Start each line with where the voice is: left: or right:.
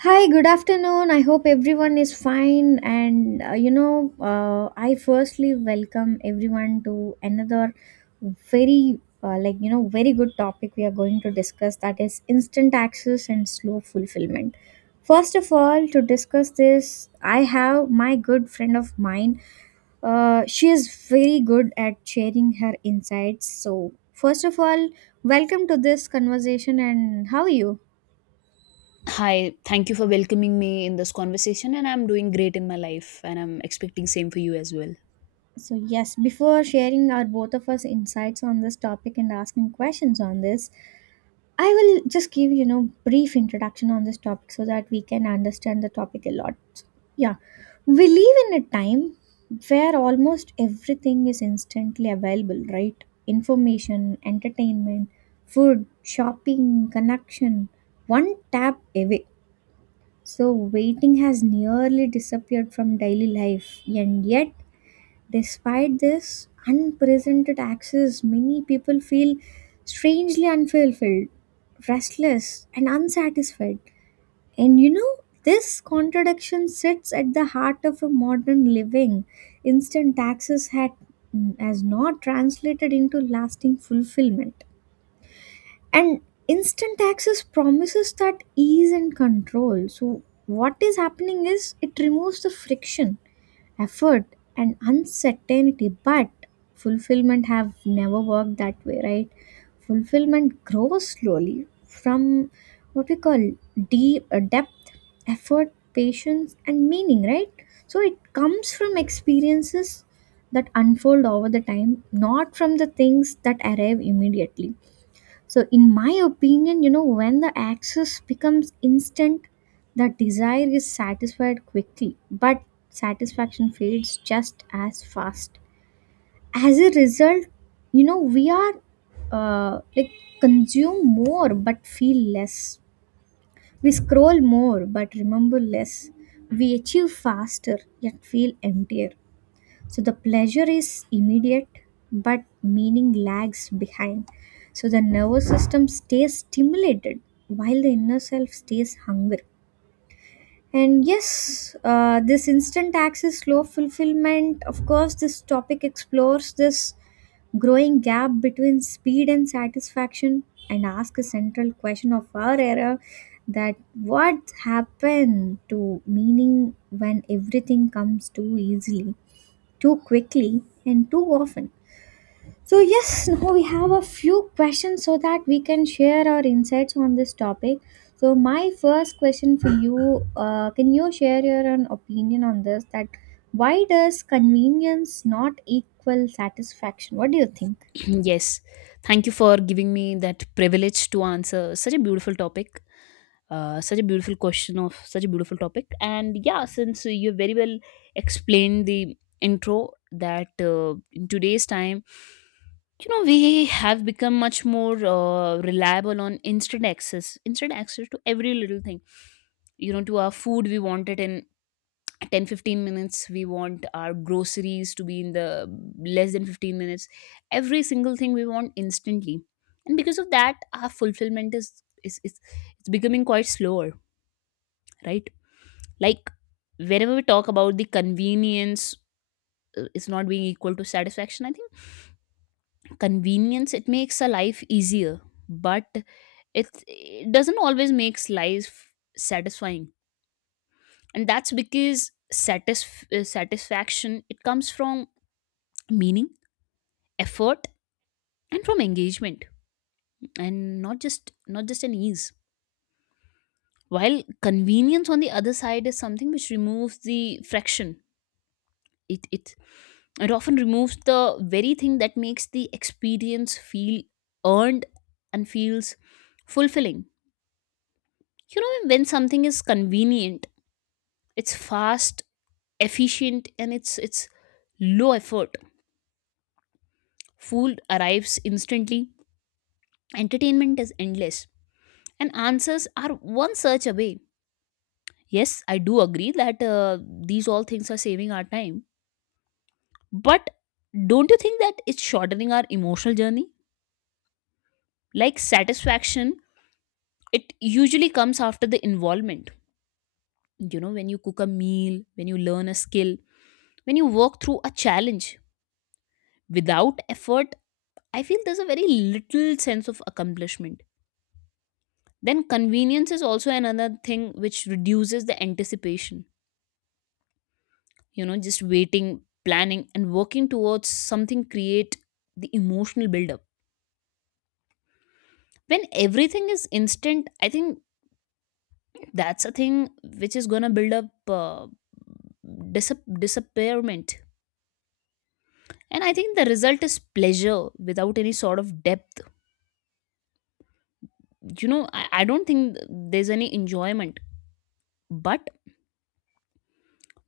right: Hi, good afternoon. I hope everyone is fine. I firstly welcome everyone to another very, very good topic we are going to discuss, that is instant access and slow fulfillment. First of all, to discuss this, I have my good friend of mine. She is very good at sharing her insights. So, first of all, welcome to this conversation, and how are you?
left: Hi, thank you for welcoming me in this conversation, and I'm doing great in my life and I'm expecting same for you as well.
right: So, yes, before sharing our both of us insights on this topic and asking questions on this, I will just give brief introduction on this topic so that we can understand the topic a lot. Yeah, we live in a time where almost everything is instantly available, right? Information, entertainment, food, shopping, connection, one tap away. So, waiting has nearly disappeared from daily life, and yet despite this unprecedented access, many people feel strangely unfulfilled, restless, and unsatisfied. This contradiction sits at the heart of a modern living. Instant access has not translated into lasting fulfillment. And instant access promises that ease and control. So, what is happening is it removes the friction, effort, and uncertainty, but fulfillment have never worked that way, right? Fulfillment grows slowly from what we call deep depth, effort, patience, and meaning, right? So it comes from experiences that unfold over the time, not from the things that arrive immediately. So, in my opinion, when the access becomes instant, the desire is satisfied quickly, but satisfaction fades just as fast. As a result, you know, we are like consume more but feel less. We scroll more but remember less. We achieve faster yet feel emptier. So the pleasure is immediate, but meaning lags behind. So the nervous system stays stimulated while the inner self stays hungry. This instant access, slow fulfillment, of course, this topic explores this growing gap between speed and satisfaction, and ask a central question of our era: that what happened to meaning when everything comes too easily, too quickly, and too often. So, yes, now we have a few questions so that we can share our insights on this topic. So, my first question for you, can you share your own opinion on this? That why does convenience not equal satisfaction? What do you think?
left: Yes. Thank you for giving me that privilege to answer such a beautiful topic. Such a beautiful question of such a beautiful topic. And yeah, since you very well explained the intro that in today's time, you know, we have become much more reliable on instant access, instant access to every little thing, you know, to our food. We want it in 10 to 15 minutes. We want our groceries to be in the less than 15 minutes. Every single thing we want instantly, and because of that our fulfillment is it's becoming quite slower, right? Like whenever we talk about the convenience, is not being equal to satisfaction. I think convenience, it makes a life easier, but it doesn't always makes life satisfying. And that's because satisfaction, it comes from meaning, effort, and from engagement, and not just an ease. While convenience on the other side is something which removes the friction, it it often removes the very thing that makes the experience feel earned and feels fulfilling. You know, when something is convenient, it's fast, efficient, and it's low effort. Food arrives instantly, entertainment is endless, and answers are one search away. Yes, I do agree that these all things are saving our time. But don't you think that it's shortening our emotional journey? Like satisfaction, it usually comes after the involvement. You know, when you cook a meal, when you learn a skill, when you work through a challenge without effort, I feel there's a very little sense of accomplishment. Then convenience is also another thing which reduces the anticipation. You know, just waiting, planning, and working towards something create the emotional buildup. When everything is instant, I think that's a thing which is going to build up disappearment. And I think the result is pleasure without any sort of depth. You know, I don't think there's any enjoyment, but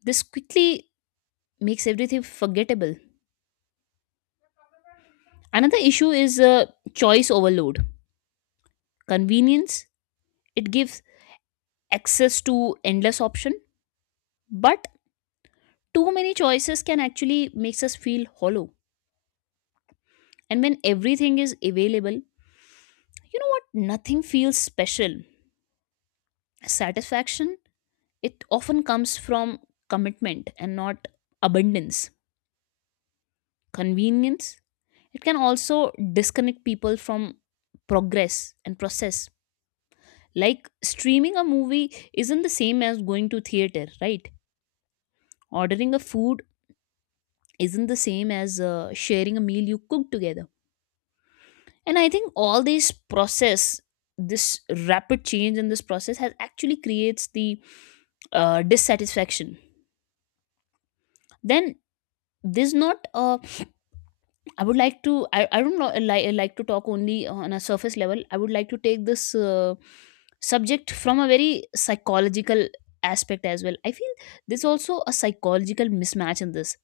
left: this quickly makes everything forgettable. Another issue is choice overload. Convenience, it gives access to endless option, but too many choices can actually makes us feel hollow. And when everything is available, you know what? Nothing feels special. Satisfaction, it often comes from commitment and not abundance. Convenience, it can also disconnect people from progress and process. Like streaming a movie isn't the same as going to theater, right? Ordering a food isn't the same as sharing a meal you cook together. And I think all this process, this rapid change in this process has actually creates the dissatisfaction. Then this not I would like to I don't know like to talk only on a surface level. I would like to take this subject from a very psychological aspect as well. I feel there's also a psychological mismatch in this,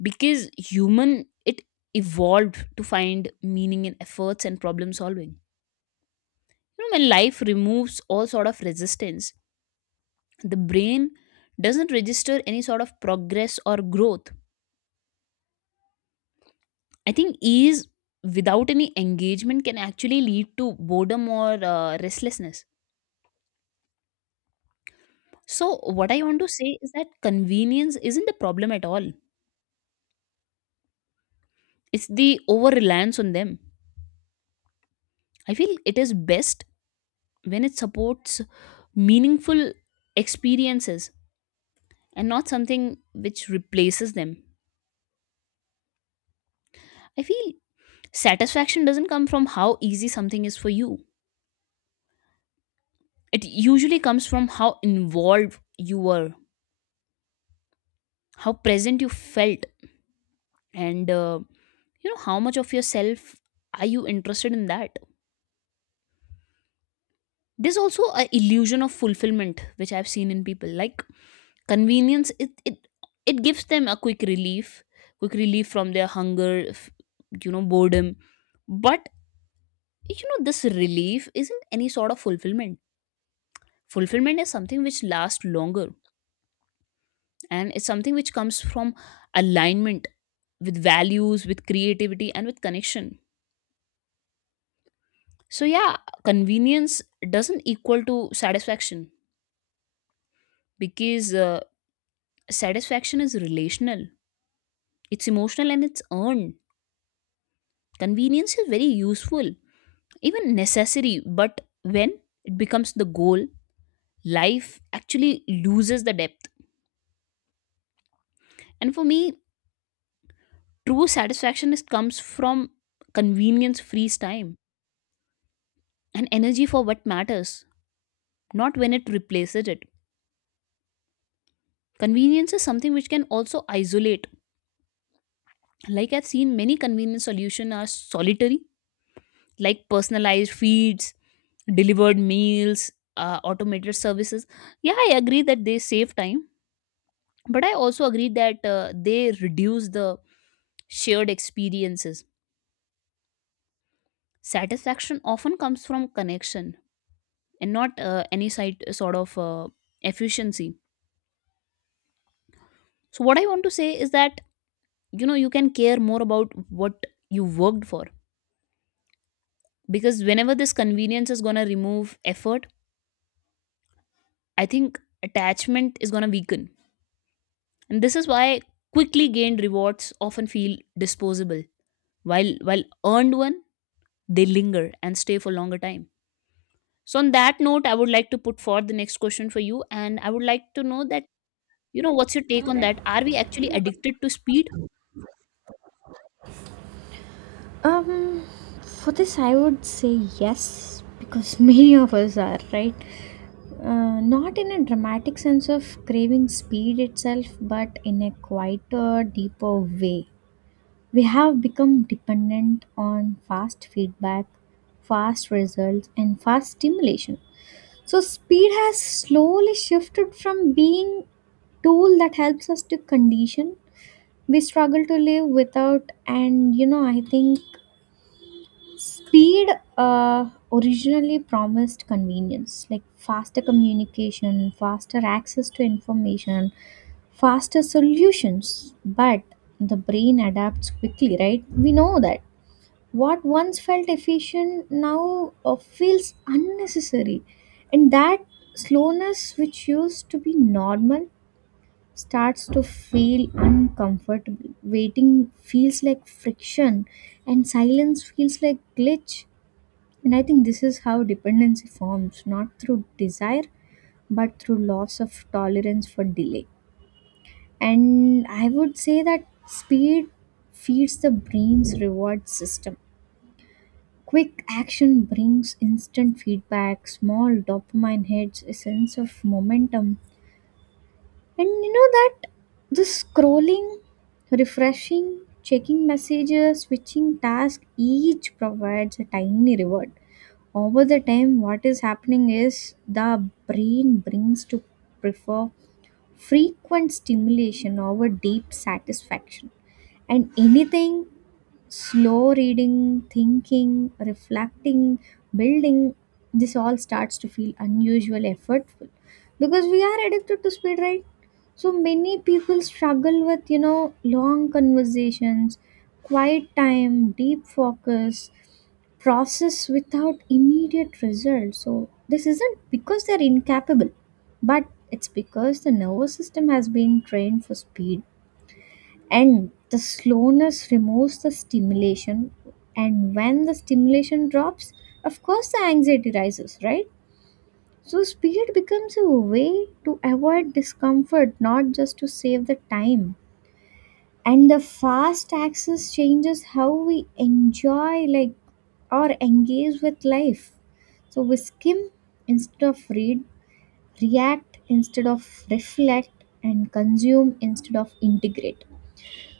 left: because human it evolved to find meaning in efforts and problem solving. You know, when life removes all sort of resistance, the brain doesn't register any sort of progress or growth. I think ease without any engagement can actually lead to boredom or restlessness. So, what I want to say is that convenience isn't the problem at all, it's the over reliance on them. I feel it is best when it supports meaningful experiences and not something which replaces them. I feel satisfaction doesn't come from how easy something is for you, it usually comes from how involved you were, how present you felt, and you know, how much of yourself are you interested in that. There's also a illusion of fulfillment which I've seen in people. Like convenience it gives them a quick relief, quick relief from their hunger, you know, boredom. But you know, this relief isn't any sort of fulfillment. Fulfillment is something which lasts longer, and it's something which comes from alignment with values, with creativity, and with connection. So yeah, convenience doesn't equal to satisfaction, because satisfaction is relational, it's emotional, and it's earned. Convenience is very useful, even necessary, but when it becomes the goal, life actually loses the depth. And for me, true satisfaction is comes from convenience frees time and energy for what matters, not when it replaces it. Convenience is something which can also isolate. Like I've seen many convenience solutions are solitary, like personalized feeds, delivered meals, automated services. Yeah, I agree that they save time, but I also agree that they reduce the shared experiences. Satisfaction often comes from connection and not sort of efficiency. So, what I want to say is that, you know, you can care more about what you worked for, because whenever this convenience is going to remove effort, I think attachment is going to weaken. And this is why quickly gained rewards often feel disposable. While earned one, they linger and stay for longer time. So on that note, I would like to put forward the next question for you, and I would like to know that, you know, what's your take on that? Are we actually addicted to speed?
right: Um, for this, I would say yes, because many of us are, right? Not in a dramatic sense of craving speed itself, but in a quieter, deeper way. We have become dependent on fast feedback, fast results, and fast stimulation. So, speed has slowly shifted from being tool that helps us to condition we struggle to live without. And you know, I think speed originally promised convenience, like faster communication, faster access to information, faster solutions, but the brain adapts quickly, right? We know that what once felt efficient now feels unnecessary, and that slowness, which used to be normal, starts to feel uncomfortable. Waiting feels like friction, and silence feels like glitch. And I think this is how dependency forms, not through desire, but through loss of tolerance for delay. And I would say that speed feeds the brain's reward system. Quick action brings instant feedback, small dopamine hits, a sense of momentum. And you know that this scrolling, refreshing, checking messages, switching tasks, each provides a tiny reward. Over the time, what is happening is the brain brings to prefer frequent stimulation over deep satisfaction. And anything slow: reading, thinking, reflecting, building, this all starts to feel unusual, effortful, because we are addicted to speed, right? So many people struggle with, long conversations, quiet time, deep focus, process without immediate results. So this isn't because they're incapable, but it's because the nervous system has been trained for speed, and the slowness removes the stimulation. And when the stimulation drops, of course the anxiety rises, right? So speed becomes a way to avoid discomfort, not just to save the time. And the fast access changes how we enjoy or engage with life. So we skim instead of read, react instead of reflect, and consume instead of integrate.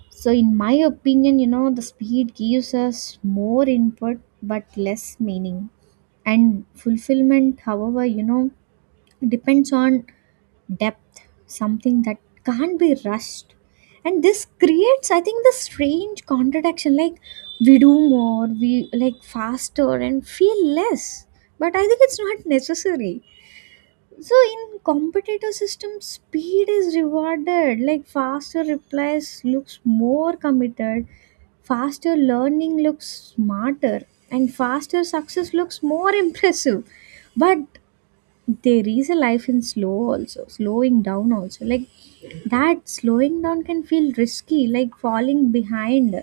right: So, in my opinion, the speed gives us more input but less meaning. And fulfillment, however, depends on depth, something that can't be rushed. And this creates, I think, the strange contradiction, like we do more, we like faster and feel less. But I think it's not necessary. So in competitor systems, speed is rewarded. Like faster replies looks more committed, faster learning looks smarter, and faster success looks more impressive. But there is a life in slow also, slowing down also, like that slowing down can feel risky, like falling behind.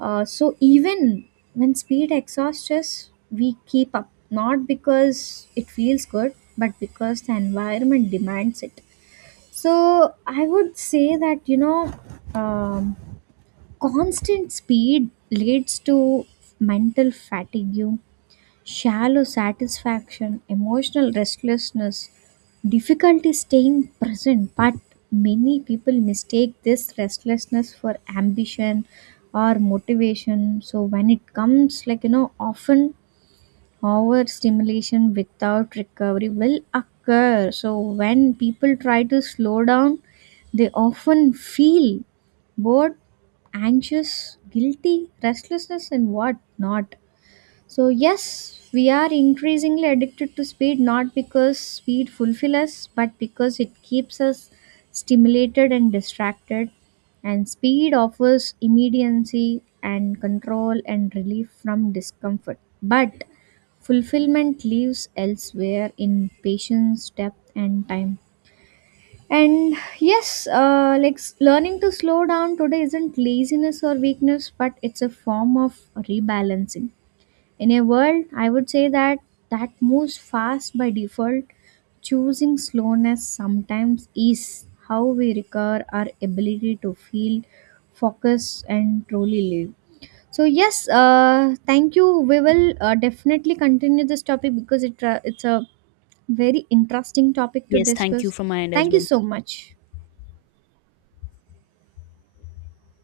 right: So even when speed exhausts us, we keep up, not because it feels good, but because the environment demands it. So I would say that um, constant speed leads to mental fatigue, shallow satisfaction, emotional restlessness, difficulty staying present, but many people mistake this restlessness for ambition or motivation. So when it comes, often overstimulation without recovery will occur. So when people try to slow down, they often feel bored, anxious, guilty, restlessness, and what not. So, yes, we are increasingly addicted to speed, not because speed fulfills us, but because it keeps us stimulated and distracted. And speed offers immediacy and control and relief from discomfort. But fulfillment lives elsewhere: in patience, depth, and time. And yes, learning to slow down today isn't laziness or weakness, but it's a form of rebalancing in a world, I would say, that moves fast by default. Choosing slowness sometimes is how we recover our ability to feel, focus, and truly live. So yes, thank you. We will definitely continue this topic because it's a very interesting topic to
left: Yes, thank you
right: discuss.
left: from my end as
right: Thank you
left: well.
right: so much.